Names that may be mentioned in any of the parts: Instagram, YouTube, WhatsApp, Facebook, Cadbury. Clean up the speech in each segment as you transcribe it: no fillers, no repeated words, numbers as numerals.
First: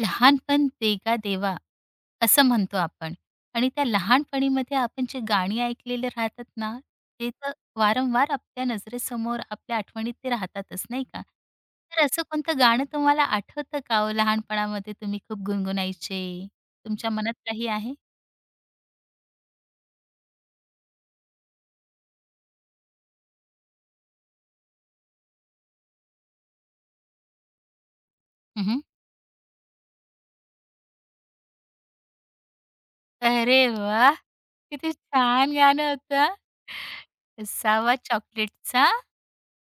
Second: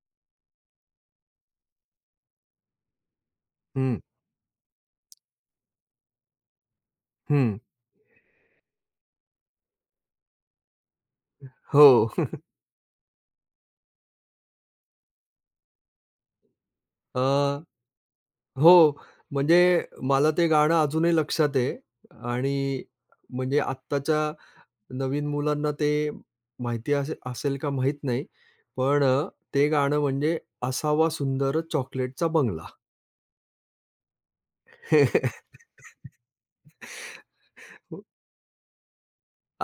लहानपण देगा देवा असं म्हणतो आपण आणि त्या हं, लहानपणीमध्ये आपण जे गाणी ऐकलेले राहतात ना, ते तर हं. वारंवार आपल्या नजरेसमोर, आपल्या आठवणीत ते राहतातच, नाही का? तर हो. असं कोणतं गाणं तुम्हाला आठवतं का हो लहानपणामध्ये तुम्ही खूप गुणगुणायचे? तुमच्या मनात अ, काही आहे? हो. म्हणजे मला ते गाणं अजूनही लक्षात आहे आणि म्हणजे आत्ताच्या नवीन मुलांना ते माहिती असे असेल का माहीत नाही. हं, पण ते गाणं म्हणजे असावा सुंदर चॉकलेटचा बंगला. अरे वाह! किती छान गाणं होतं. "असावा चॉकलेटचा"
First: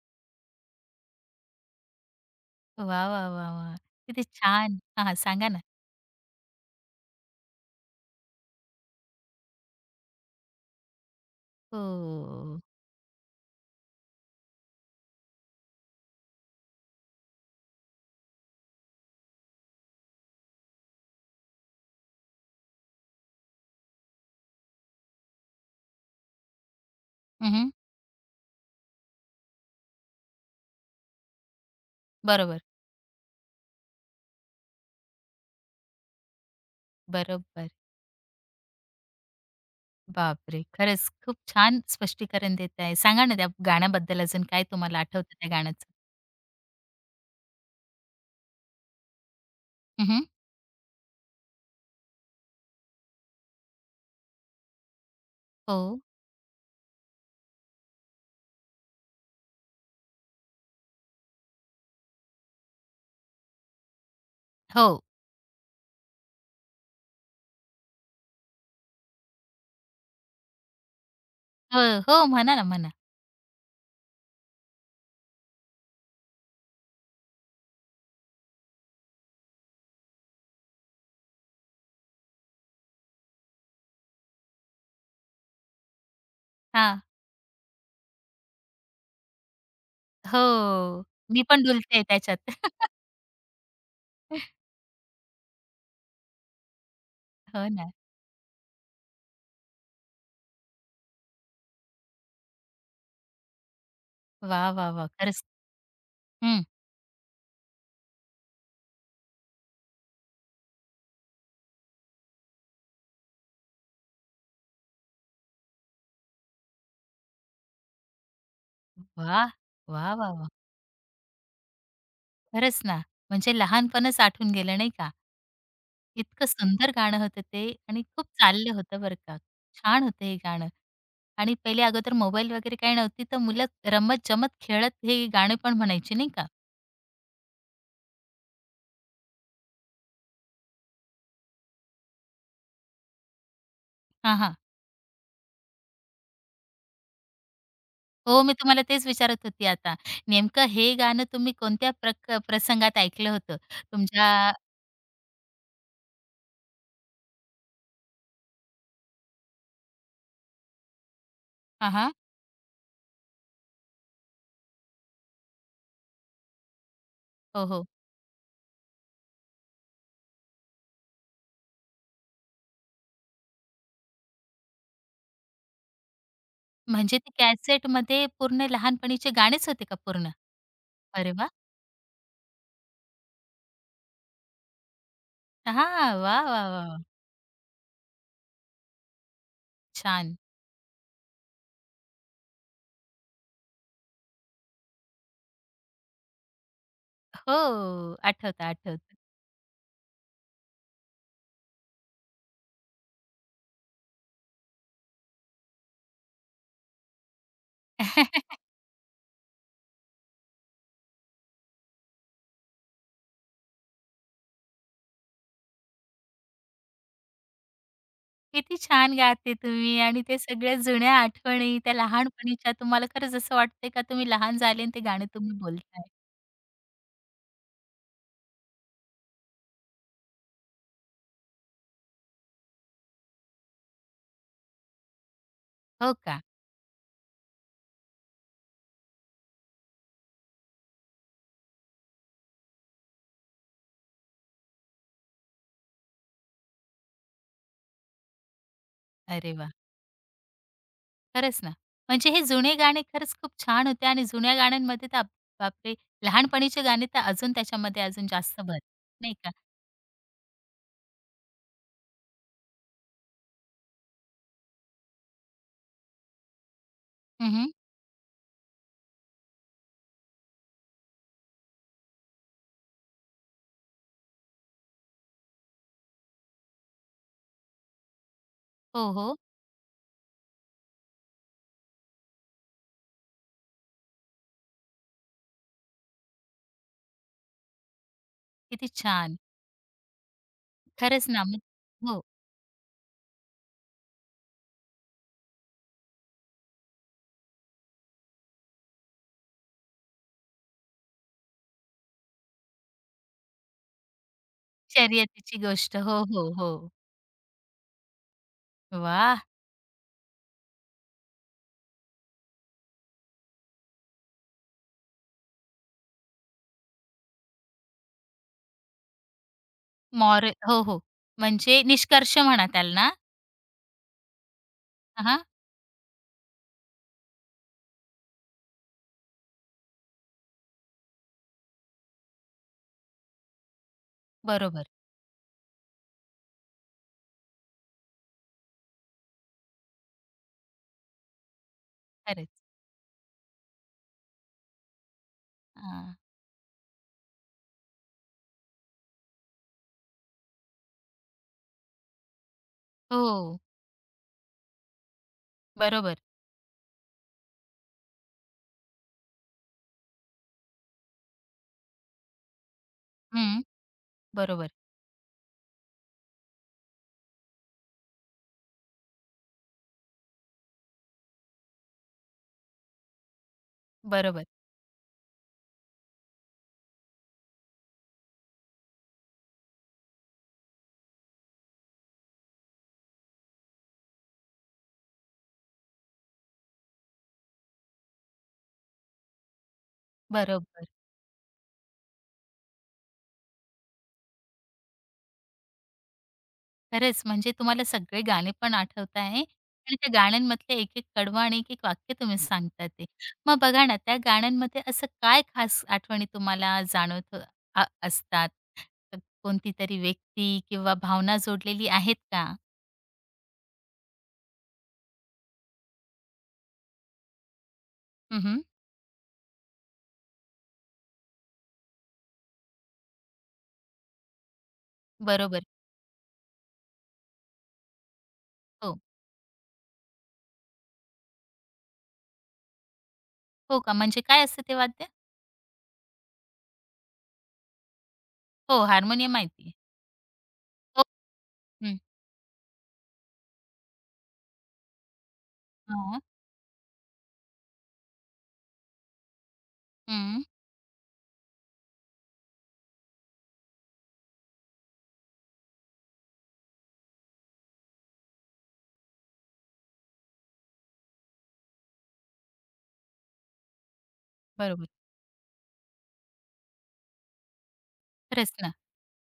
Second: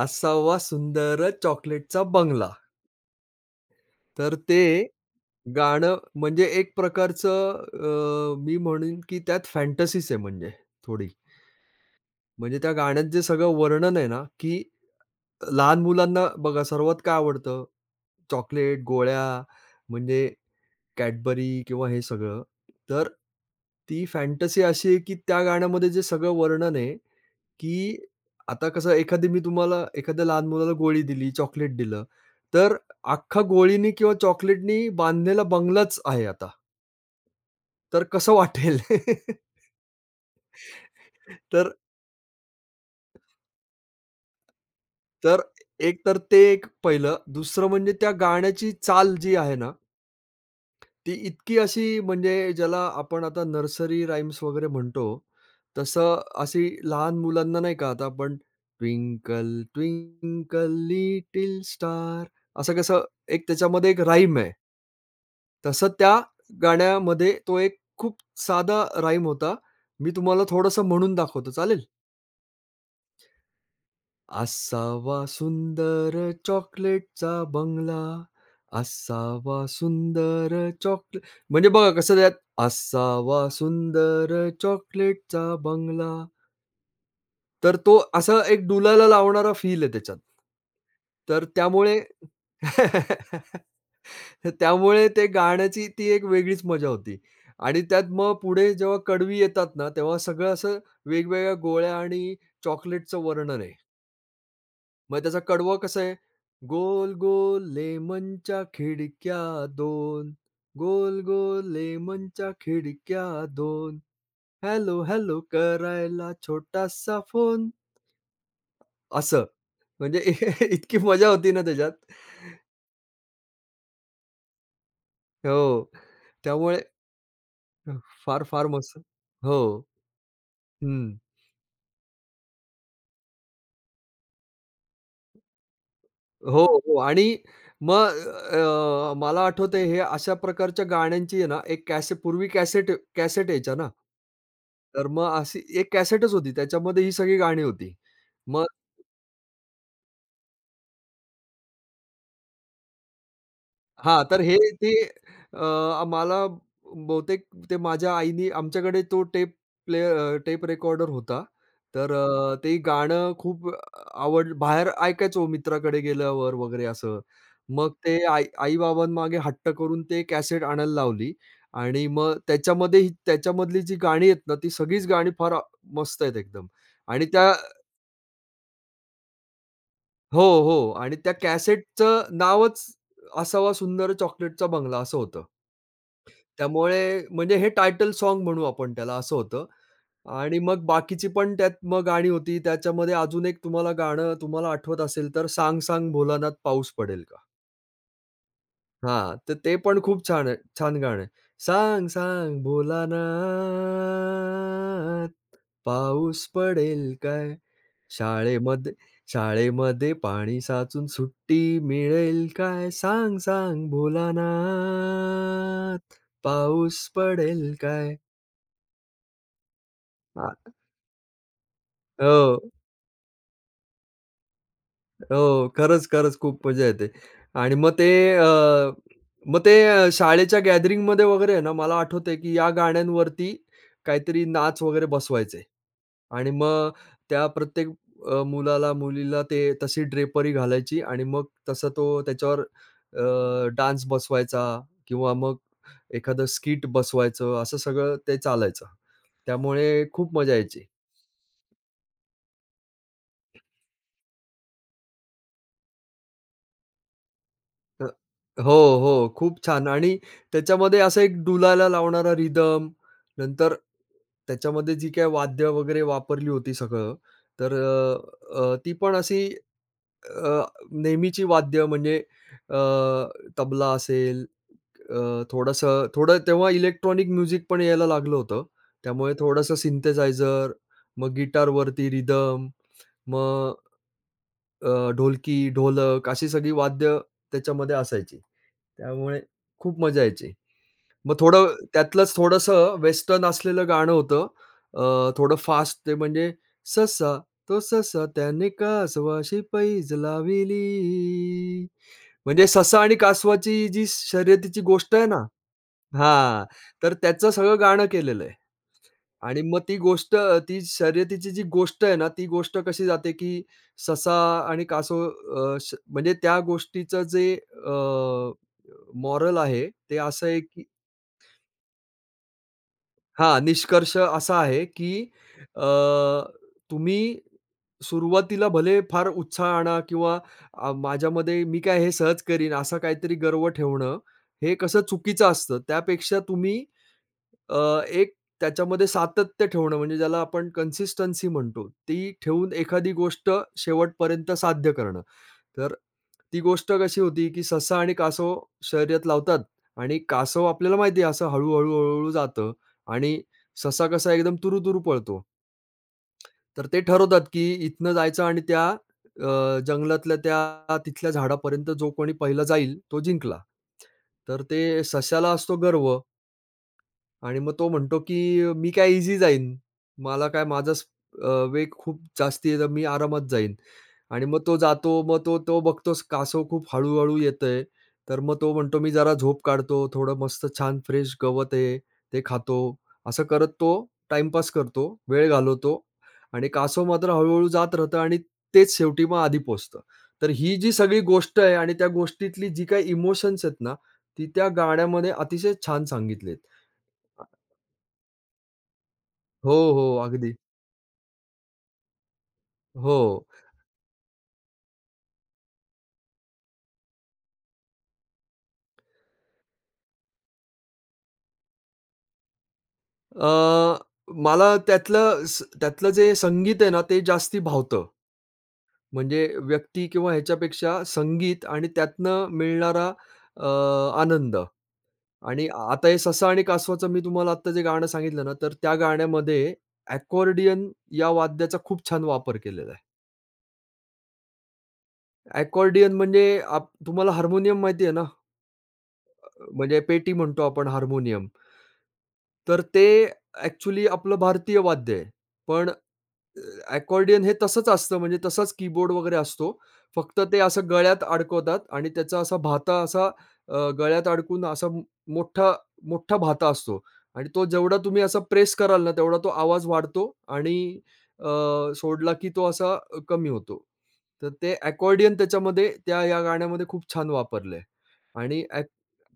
असावा सुंदर चॉकलेटचा बंगला. वाह, वाह, वाह, वाह! किती तर ते छान. हां, हां. सांगा ना. गाणं म्हणजे एक प्रकारचं, मी म्हणेन की त्यात फॅन्टसीच आहे म्हणजे थोडी. म्हणजे हो. त्या गाण्यात जे सगळं वर्णन आहे ना, की लहान मुलांना बघा सर्वात काय आवडतं? चॉकलेट, गोळ्या, म्हणजे Cadbury किंवा हे सगळं. तर ती फॅन्टसी अशी आहे, की त्या गाण्यामध्ये जे सगळं वर्णन आहे, की आता कसं एखादी मी तुम्हाला एखाद्या लहान मुलाला गोळी दिली, चॉकलेट दिलं, बरोबर, तर अख्खा गोळीनी किंवा चॉकलेटनी बांधलेला बंगलाच आहे आता. बरोबर. तर कसं वाटेल? बापरे! खरंच खूप तर छान स्पष्टीकरण देत आहे. सांगा ना त्या गाण्याबद्दल अजून काय तुम्हाला आठवतं तर त्या गाण्याचं? एक तर ते एक पहिलं. दुसरं म्हणजे त्या गाण्याची चाल जी आहे ना, हं, हं. ती इतकी अशी म्हणजे ज्याला आपण आता नर्सरी राईम्स वगैरे म्हणतो, हो. तसं अशी लहान मुलांना नाही का आता आपण ट्विंकल ट्विंकल लिटिल स्टार असं कसं एक त्याच्यामध्ये एक राईम आहे. हो. तसं त्या गाण्यामध्ये तो एक खूप साधा राईम होता. मी तुम्हाला थोडंसं म्हणून दाखवतो, हो, चालेल? हो. म्हणा ना, म्हणा. असावा सुंदर चॉकलेटचा बंगला, असावा सुंदर चॉकले म्हणजे बघा कसं त्यात असावा सुंदर चॉकलेटचा बंगला, हां. तर तो असा एक डुलायला लावणारा फील आहे त्याच्यात. हो. मी तर पण त्यामुळे डुलते त्याच्यात. तर त्यामुळे ते गाण्याची ती एक वेगळीच मजा होती. हो आणि ना. त्यात मग पुढे जेव्हा कडवी येतात ना, तेव्हा सगळं असं वेगवेगळ्या गोळ्या आणि चॉकलेटचं वर्णन आहे. वा, वा, वा, मग त्याचा खरंच. कडवं कसं आहे, हं. "गोल गोल लेमनच्या खिडक्या 2, गोल गोल लेमनच्या खिडक्या 2, हॅलो हॅलो करायला छोटासा फोन." वा, असं. वा, म्हणजे वा, वा… इतकी मजा होती ना त्याच्यात. खरंच ना. म्हणजे लहानपणच आठवून गेलं नाही का? हो. इतकं त्यामुळे सुंदर गाणं होतं ते आणि खूप फार, फार चाललं मस्त. होतं बरं का. हो. छान होतं हे गाणं हं. आणि पहिले अगोदर मोबाईल वगैरे काही नव्हती, तर मुलं रमत-जमत खेळत हे गाणे पण म्हणायची नाही का? हो, हो. आणि मग मला आठवतंय हे अशा प्रकारच्या गाण्यांची आहे ना, एक पूर्वी कॅसेट कॅसेट यायच्या ना. हां, हां. तर मग अशी एक कॅसेटच होती. त्याच्यामध्ये ही सगळी गाणी होती. हो, मी मग तुम्हाला तेच विचारत होती आता. नेमकं हे गाणं तुम्ही कोणत्या प्रसंगात ऐकलं होतं? हां, तुमच्या तर हे ते, मला बहुतेक ते माझ्या आईनी आमच्याकडे तो प्ले टेप रेकॉर्डर होता. हां, हां. तर ते गाणं खूप बाहेर ऐकायचो मित्राकडे गेल्यावर वगैरे असं. हो, हो. मग ते आई-बाबांमागे हट्ट करून ते कॅसेट आणायला लावली आणि मग त्याच्यामध्ये ही त्याच्यामधली जी गाणी आहेत ना, ती सगळीच गाणी फार, मस्त आहेत एकदम. म्हणजे आणि ते त्या कॅसेटमध्ये पूर्ण लहानपणीचे गाणेच होते का पूर्ण? हो, हो. आणि अरे त्या वाह! कॅसेटचं नावच असावा सुंदर चॉकलेटचा बंगला असं होतं. हां, वाह, वाह, वाह! त्यामुळे म्हणजे हे टायटल साँग म्हणू आपण त्याला, असं होतं. छान. आणि मग बाकीची पण त्यात मग गाणी होती. त्याच्यामध्ये अजून एक तुम्हाला आठवत असेल तर "सांग सांग भोलानाथ पाऊस पडेल का?" हो, आठवतं, आठवतं. हां, तर ते पण खूप छान आहे. छान गाणं आहे. "सांग सांग भोलानाथ पाऊस पडेल काय? शाळेमध्ये शाळेमध्ये पाणी साचून सुट्टी मिळेल काय? सांग सांग भोलानाथ पाऊस पडेल काय?" किती छान गाते तुम्ही आणि ते हां. सगळ्या जुन्या आठवणी, त्या हो, लहानपणीच्या तुम्हाला खरंच असं वाटतंय का तुम्ही लहान झाले आणि ते गाणं तुम्ही हो. बोलताय. खरंच, खरंच खूप मजा येते. आणि मग ते, अ, मग ते, शाळेच्या गॅदरिंगमध्ये वगैरे आहे ना, मला आठवतंय, की या गाण्यांवरती काहीतरी नाच वगैरे बसवायचे. हो का? आणि मग त्या प्रत्येक, मुलाला, मुलीला ते तशी ड्रेपरी घालायची आणि मग तसा तो त्याच्यावर, डान्स बसवायचा किंवा मग एखादं स्किट बसवायचं, असं सगळं ते चालायचं. अरे वाह! त्यामुळे खूप मजा यायची. खरंच ना. म्हणजे हे जुने गाणे खरंच खूप छान होते आणि जुन्या गाण्यांमध्ये तर आप- बापरे! लहानपणीचे गाणे तर अजून त्याच्यामध्ये अ, अजून जास्त हो, भर, हो. नाही का? खूप छान. आणि त्याच्यामध्ये असा एक डुलाला लावणारा रिदम, नंतर त्याच्यामध्ये जी काही वाद्य वगैरे वापरली होती सगळं, हं, तर अ, अ, ती पण अशी, अ, नेहमीची वाद्य म्हणजे, अ, तबला असेल, थोडं तेव्हा इलेक्ट्रॉनिक म्युझिक पण यायला लागलं होतं. हो, त्यामुळे हो. थोडंसं सिंथेसायझर, मग गिटारवरती रिदम, मग ढोलकी, ढोलक अशी सगळी वाद्य त्याच्यामध्ये असायची. किती छान. त्यामुळे खूप मजा यायची. खरंच मग ना. मग थोडं हो, त्यातलंच थोडंसं वेस्टर्न असलेलं गाणं होतं. थोडं फास्ट ते म्हणजे ससा तो ससा त्याने कासवाशी पैज लाविली. म्हणजे ससा आणि कासवाची जी शर्यतीची गोष्ट आहे ना, शर्यतीची गोष्ट. हो, हो, हां, हो. तर त्याचं सगळं गाणं केलेलं आहे. वाह! आणि मग ती गोष्ट, ती शर्यतीची जी गोष्ट आहे ना, ती गोष्ट कशी जाते, की ससा आणि कासव, अ, श म्हणजे त्या गोष्टीचं जे, अ, मॉरल आहे, ते असं मॉरल आहे, हो, की हो. म्हणजे निष्कर्ष म्हणा त्याला ना? हां, निष्कर्ष असा आहे, की, हां, अ, तुम्ही सुरुवातीला भले फार उत्साह आणा किंवा, माझ्यामध्ये मी काय हे सहज करीन, असं काहीतरी गर्व ठेवणं, हे बरोबर. कसं चुकीचं असतं. त्यापेक्षा तुम्ही, एक त्याच्यामध्ये सातत्य ठेवणं म्हणजे ज्याला आपण कन्सिस्टन्सी म्हणतो, ती खरंच. ठेवून एखादी गोष्ट शेवटपर्यंत साध्य करणं. तर हां. ती गोष्ट कशी होती, की ससा आणि कासव शर्यत लावतात आणि कासव आपल्याला माहिती आहे असं हळू-हळू, हळूहळू जातं आणि हो, ससा कसा एकदम तुरू-तुरू पळतो. बरोबर. तर ते ठरवतात, की इथनं जायचं आणि जंगलातल्या त्या तिथल्या झाडापर्यंत जो कोणी पहिला जाईल तो जिंकला. हं. तर बरोबर, ते सश्याला असतो गर्व आणि मग तो म्हणतो, की "मी काय ईझी जाईन. मला काय माझा स अ, वेग खूप जास्ती आहे तर मी आरामात जाईन." बरोबर, आणि मग तो जातो. मग तो तो बघतोच कासव खूप हळू-हळू येतंय. तर मग तो म्हणतो, "मी जरा झोप काढतो. थोडं मस्त छान फ्रेश गवत आहे, ते खातो." असं करत तो टाईमपास करतो, वेळ घालवतो आणि कासव मात्र हळू जात राहतं आणि तेच शेवटी मग आधी पोहोचतं. तर ही बरोबर. जी सगळी गोष्ट आहे आणि त्या गोष्टीतली जी काही इमोशन्स आहेत ना, ती त्या गाण्यामध्ये अतिशय छान सांगितली. खरंच म्हणजे तुम्हाला सगळे गाणे पण आठवत आहे हो, आणि त्या हो. अगदी. गाण्यांमधले एक-एक कडवं आणि एक-एक वाक्य तुम्ही सांगता ते. हो. मग बघा ना, त्या गाण्यांमध्ये असं काय खास आठवणी तुम्हाला जाणवत असतात? कोणती तरी व्यक्ती किंवा भावना जोडलेली आहेत का? अ, मला त्यातलं स त्यातलं जे संगीत आहे ना, ते जास्ती भावतं. हं, म्हणजे व्यक्ती किंवा ह्याच्यापेक्षा संगीत आणि त्यातनं मिळणारा, अ, आनंद. बरोबर. आणि आता हे ससा आणि कासवाचं मी तुम्हाला आत्ता जे गाणं सांगितलं ना, तर त्या हो. गाण्यामध्ये अकॉर्डियन या वाद्याचा खूप छान वापर केलेला आहे. हो का? म्हणजे काय असतं ते वाद्य? अकॉर्डियन म्हणजे तुम्हाला हार्मोनियम माहिती आहे ना? हो, हार्मोनियम माहिती म्हणजे पेटी म्हणतो आपण हो. हार्मोनियम. हं. तर ते ॲक्चुअली आपलं भारतीय वाद्य आहे. पण हां. अकॉर्डियन हे तसंच असतं म्हणजे तसाच कीबोर्ड वगैरे असतो. फक्त हं. ते असं गळ्यात अडकवतात आणि त्याचा असा भाता असा, गळ्यात अडकून असा मो- मोठा, मोठा भाता असतो आणि तो जेवढा तुम्ही असा प्रेस कराल ना, तेवढा तो आवाज वाढतो आणि, अ, सोडला की तो असा कमी होतो. तर ते बरोबर. अकॉर्डियन त्याच्यामध्ये त्या या गाण्यामध्ये खूप छान वापरलंय. खरंच आणि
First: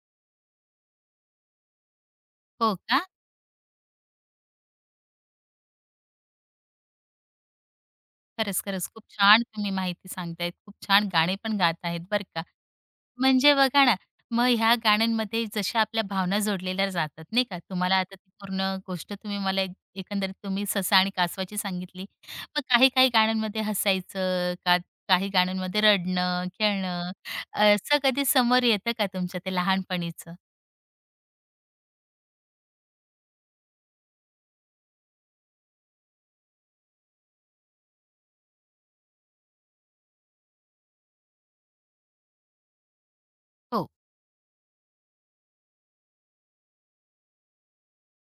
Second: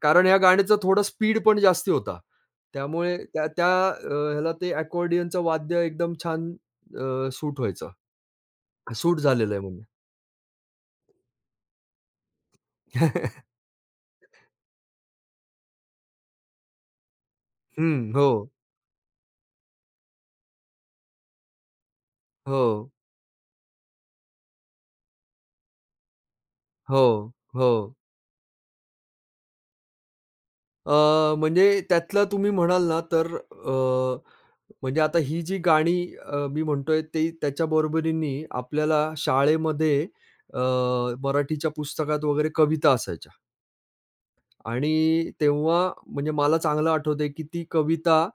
कारण या गाण्याचा थोडा स्पीड पण जास्ती होता. हो का? त्यामुळे त्या त्या अ, ह्याला ते अकॉर्डियनचं वाद्य एकदम छान, सूट व्हायचा. खरंच, खरंच. खूप सूट छान झालेला आहे तुम्ही म्हणजे. माहिती सांगतायत. खूप छान गाणे पण गात आहेत बरं का. म्हणजे बघा ना, मग ह्या गाण्यांमध्ये जशा आपल्या भावना जोडलेल्या जातात नाही का. हं. तुम्हाला आता ती पूर्ण गोष्ट तुम्ही मला एक एकंदरीत तुम्ही ससा आणि कासवाची सांगितली. मग हो, काही-काही गाण्यांमध्ये हसायचं, का काही गाण्यांमध्ये रडणं, खेळणं हो, हो. असं कधी समोर येतं का तुमच्या ते लहानपणीचं? अ, म्हणजे त्यातलं तुम्ही म्हणाल ना, तर, म्हणजे आता ही जी गाणी, मी म्हणतोय ती त्याच्या बरोबरीने आपल्याला शाळेमध्ये, अ, मराठीच्या पुस्तकात वगैरे कविता असायच्या. हो. आणि तेव्हा म्हणजे मला चांगलं आठवतंय, की ती कविता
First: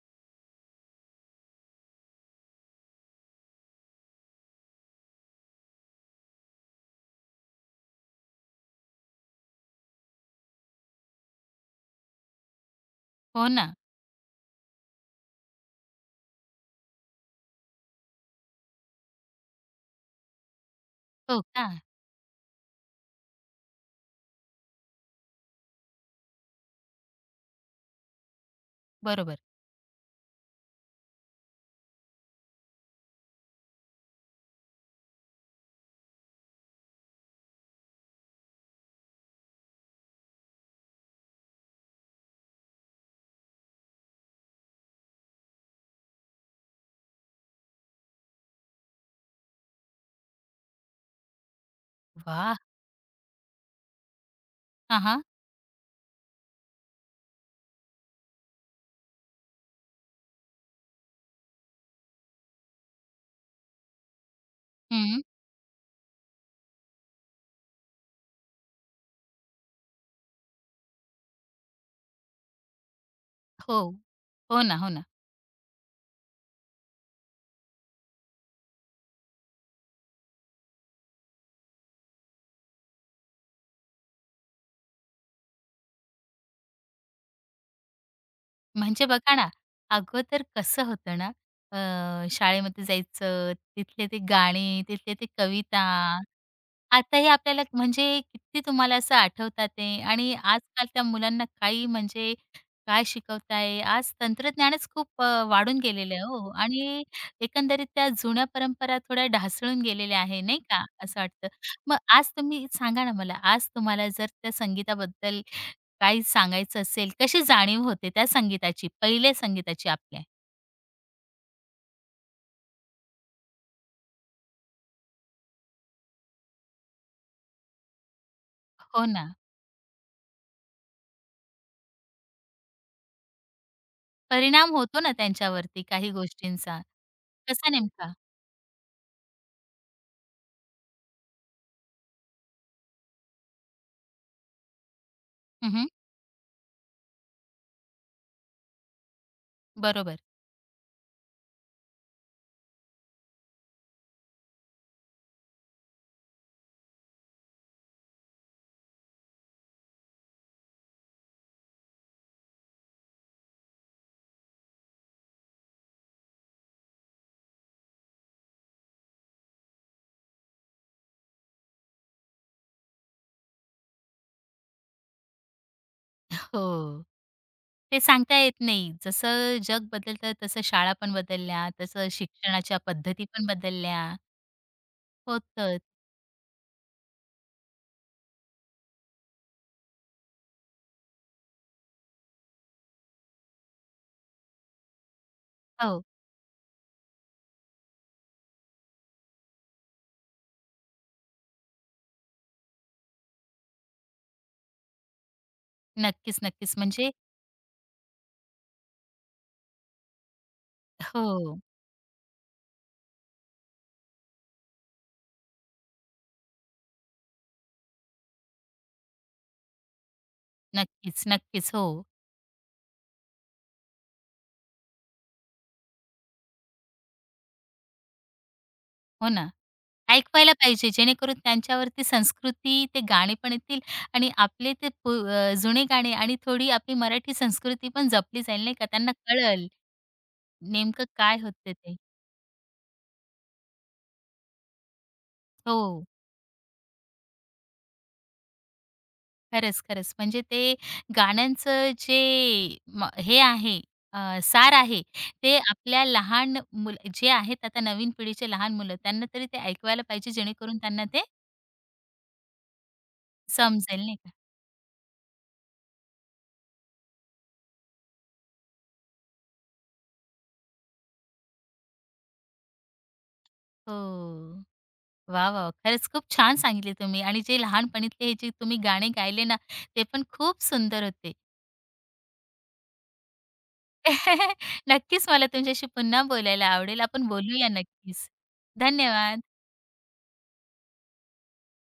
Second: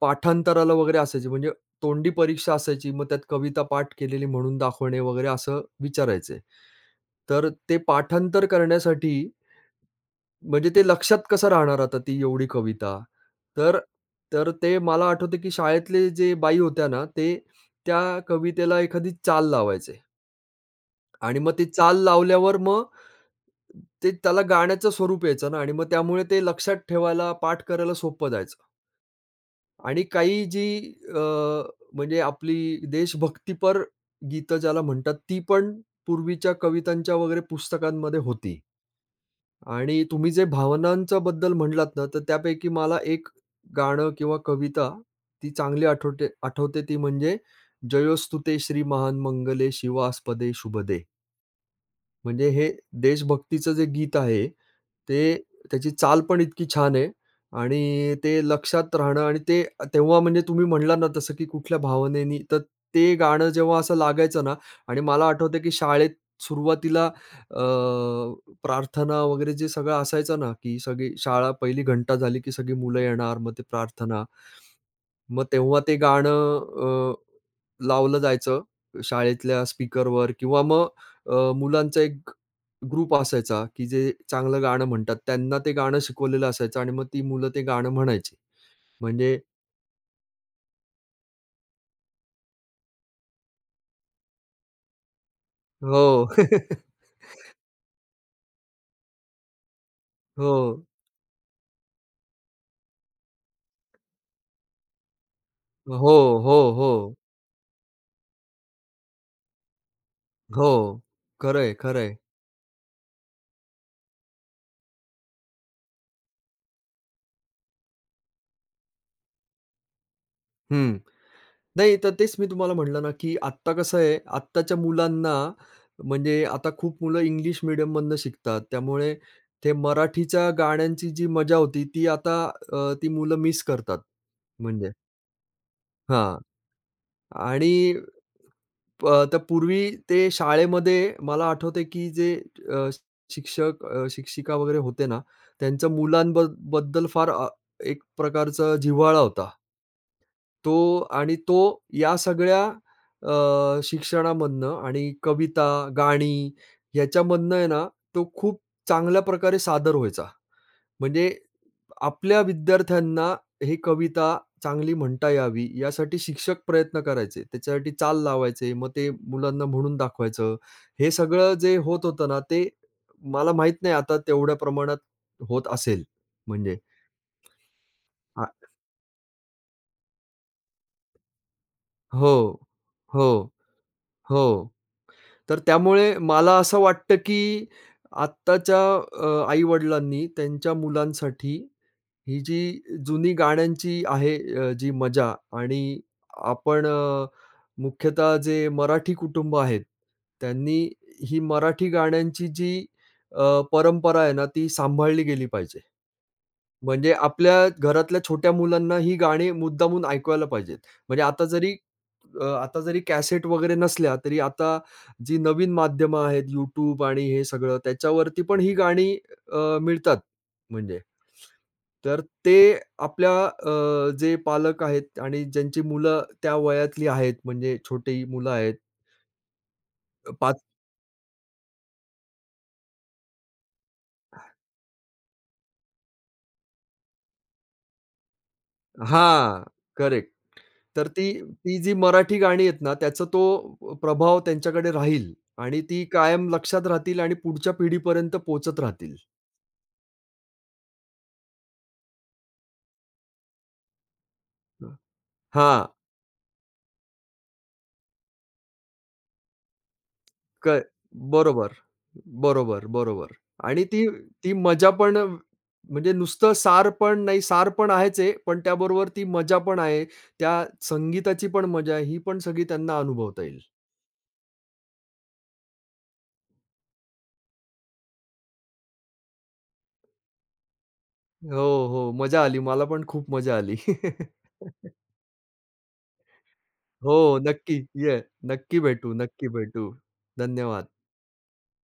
पाठांतराला वगैरे असायची. म्हणजे तोंडी परीक्षा असायची. मग त्यात कविता पाठ केलेली म्हणून दाखवणे वगैरे असं विचारायचे. तर ते पाठांतर करण्यासाठी म्हणजे ते लक्षात कसं राहणार आता ती एवढी कविता. हो ना. तर तर ते मला आठवतं, की शाळेतले जे बाई होत्या ना, त्या कवितेला एखादी चाल लावायचे. आणि हो मग ती का? चाल लावल्यावर मग ते त्याला गाण्याचं स्वरूप यायचं ना आणि मग त्यामुळे ते लक्षात ठेवायला, पाठ करायला सोपं जायचं. बरोबर. आणि काही जी, अ, म्हणजे आपली देशभक्तीपर गीतं ज्याला म्हणतात, ती पण पूर्वीच्या कवितांच्या वगैरे पुस्तकांमध्ये होती. आणि तुम्ही जे भावनांच्या बद्दल म्हणलात ना, तर त्यापैकी मला एक गाणं किंवा कविता ती चांगली आठवते आठवते ती म्हणजे जयोस्तुते श्री महान मंगले शिवास्पदे शुभदे. म्हणजे वाह! हे देशभक्तीचं जे गीत आहे, हां, हां. ते त्याची चाल पण इतकी छान आहे आणि ते लक्षात राहणं आणि ते तेव्हा म्हणजे तुम्ही म्हणालात ना तसं की कुठल्या भावनेनी, तर ते गाणं जेव्हा असं लागायचं ना आणि हं. मला आठवतं की शाळेत सुरुवातीला, प्रार्थना वगैरे जे सगळं असायचं ना, की सगळी शाळा पहिली घंटा झाली की सगळी मुलं येणार, मग ते हो. प्रार्थना. हो ना, हो ना. मग तेव्हा ते गाणं, लावलं जायचं शाळेतल्या स्पीकरवर किंवा मग, मुलांचा एक ग्रुप असायचा, की जे चांगलं गाणं म्हणतात, त्यांना ते गाणं शिकवलेलं असायचं आणि मग ती मुलं ते गाणं म्हणायची. म्हणजे बघा म्हणजे ना, अगोदर कसं होतं ना, शाळेमध्ये जायचं, तिथले ते गाणे, तिथले ते कविता, हो. आताही आपल्याला म्हणजे किती तुम्हाला असं आठवतात ते आणि हो. आजकाल त्या मुलांना काही म्हणजे काय शिकवताय. आज तंत्रज्ञानच खूप वाढून गेलेलं हो, आहे हो हो, हो. आणि एकंदरीत त्या जुन्या परंपरा थोड्या ढासळून गेलेल्या आहे नाही का, हो. असं वाटतं. खरं मग आहे, आज तुम्ही सांगा ना मला, आज तुम्हाला जर त्या संगीताबद्दल काही सांगायचं असेल, कशी जाणीव होते त्या संगीताची, पहिले संगीताची आपल्या? हं. नाही, तर तेच मी तुम्हाला म्हटलं ना, की आत्ता कसं आहे, आत्ताच्या मुलांना म्हणजे आता खूप मुलं इंग्लिश मीडियममधनं शिकतात. हो त्यामुळे ना. ते मराठीच्या गाण्यांची जी मजा होती, ती आता, ती मुलं मिस करतात. परिणाम म्हणजे होतो ना त्यांच्यावरती काही हां. गोष्टींचा. आणि कसा नेमका? प तर पूर्वी ते शाळेमध्ये मला आठवतंय, की जे, अ, शिक्षक, शिक्षिका वगैरे होते ना, हं, त्यांचा मुलांबद फार, एक प्रकारचा जिव्हाळा होता. बरोबर. तो या सगळ्या, शिक्षणामधनं आणि कविता, गाणी ह्याच्यामधनं आहे ना, तो खूप चांगल्या प्रकारे सादर व्हायचा. म्हणजे आपल्या विद्यार्थ्यांना हे कविता चांगली म्हणता यावी, यासाठी शिक्षक प्रयत्न करायचे. त्याच्यासाठी चाल लावायचे. मग ते मुलांना म्हणून दाखवायचं. हे सगळं जे होत होतं ना, ते मला माहीत नाही आता तेवढ्या प्रमाणात होत असेल म्हणजे. हो. ते सांगता आ येत नाही. जसं जग बदलतं तसं शाळा पण बदलल्या, तसं हो. शिक्षणाच्या पद्धती हो. पण बदलल्या. हो. तर होतंच. त्यामुळे मला असं वाटतं, की आत्ताच्या, आई-वडिलांनी त्यांच्या मुलांसाठी ही जी जुनी गाण्यांची आहे, जी मजा आणि हो. आपण, मुख्यतः जे मराठी कुटुंब आहेत, त्यांनी ही मराठी गाण्यांची जी, परंपरा आहे ना, ती सांभाळली गेली पाहिजे. नक्कीच, नक्कीच. म्हणजे म्हणजे आपल्या घरातल्या छोट्या मुलांना ही गाणी मुद्दामून ऐकवायला पाहिजेत. म्हणजे हो. आता जरी कॅसेट वगैरे नसल्या, तरी आता जी नवीन माध्यमं आहेत YouTube आणि हे सगळं त्याच्यावरती पण ही गाणी, मिळतात म्हणजे. नक्कीच, नक्कीच. हो. तर ते आपल्या, जे पालक आहेत आणि ज्यांची मुलं त्या वयातली आहेत म्हणजे छोटी मुलं आहेत हो ना. ऐकवायला 5 पाहिजे जेणेकरून त्यांच्यावरती संस्कृती, ते गाणे पण येतील आणि आपले ते जुने गाणे आणि थोडी आपली मराठी संस्कृती पण जपली जाईल नाही का. त्यांना हां, कळेल करेक्ट. नेमकं तर ती काय होतं ती जी ते. मराठी गाणी आहेत ना, त्याचा तो प्रभाव त्यांच्याकडे राहील आणि ती हो. कायम लक्षात राहतील आणि पुढच्या पिढीपर्यंत पोहचत राहतील. खरंच, खरंच. म्हणजे ते गाण्यांचं जे म हे आहे सार आहे, ते हां, आपल्या लहान मुलं जे आहेत आता नवीन पिढीचे लहान मुलं, त्यांना तरी ते ऐकवायला पाहिजे क जेणेकरून त्यांना ते बरोबर, बरोबर. आणि समजेल, ती नाही का? ती मजा पण म्हणजे नुसतं सार पण नाही, सार पण आहेच आहे, पण त्याबरोबर ती मजा पण आहे. त्या संगीताची पण मजा आहे, ही पण सगळी त्यांना अनुभवता येईल. हो. वाह, वाह! खरंच खूप छान सांगितले तुम्ही आणि जे लहानपणीतले हे जे तुम्ही गाणे गायले ना, ते पण खूप सुंदर होते. हो, हो. मजा आली. मला पण खूप मजा आली. नक्कीच मला तुमच्याशी पुन्हा बोलायला आवडेल. हो, आपण बोलूया नक्की. ये. नक्कीच. नक्की भेटू, धन्यवाद. नक्की भेटू. धन्यवाद.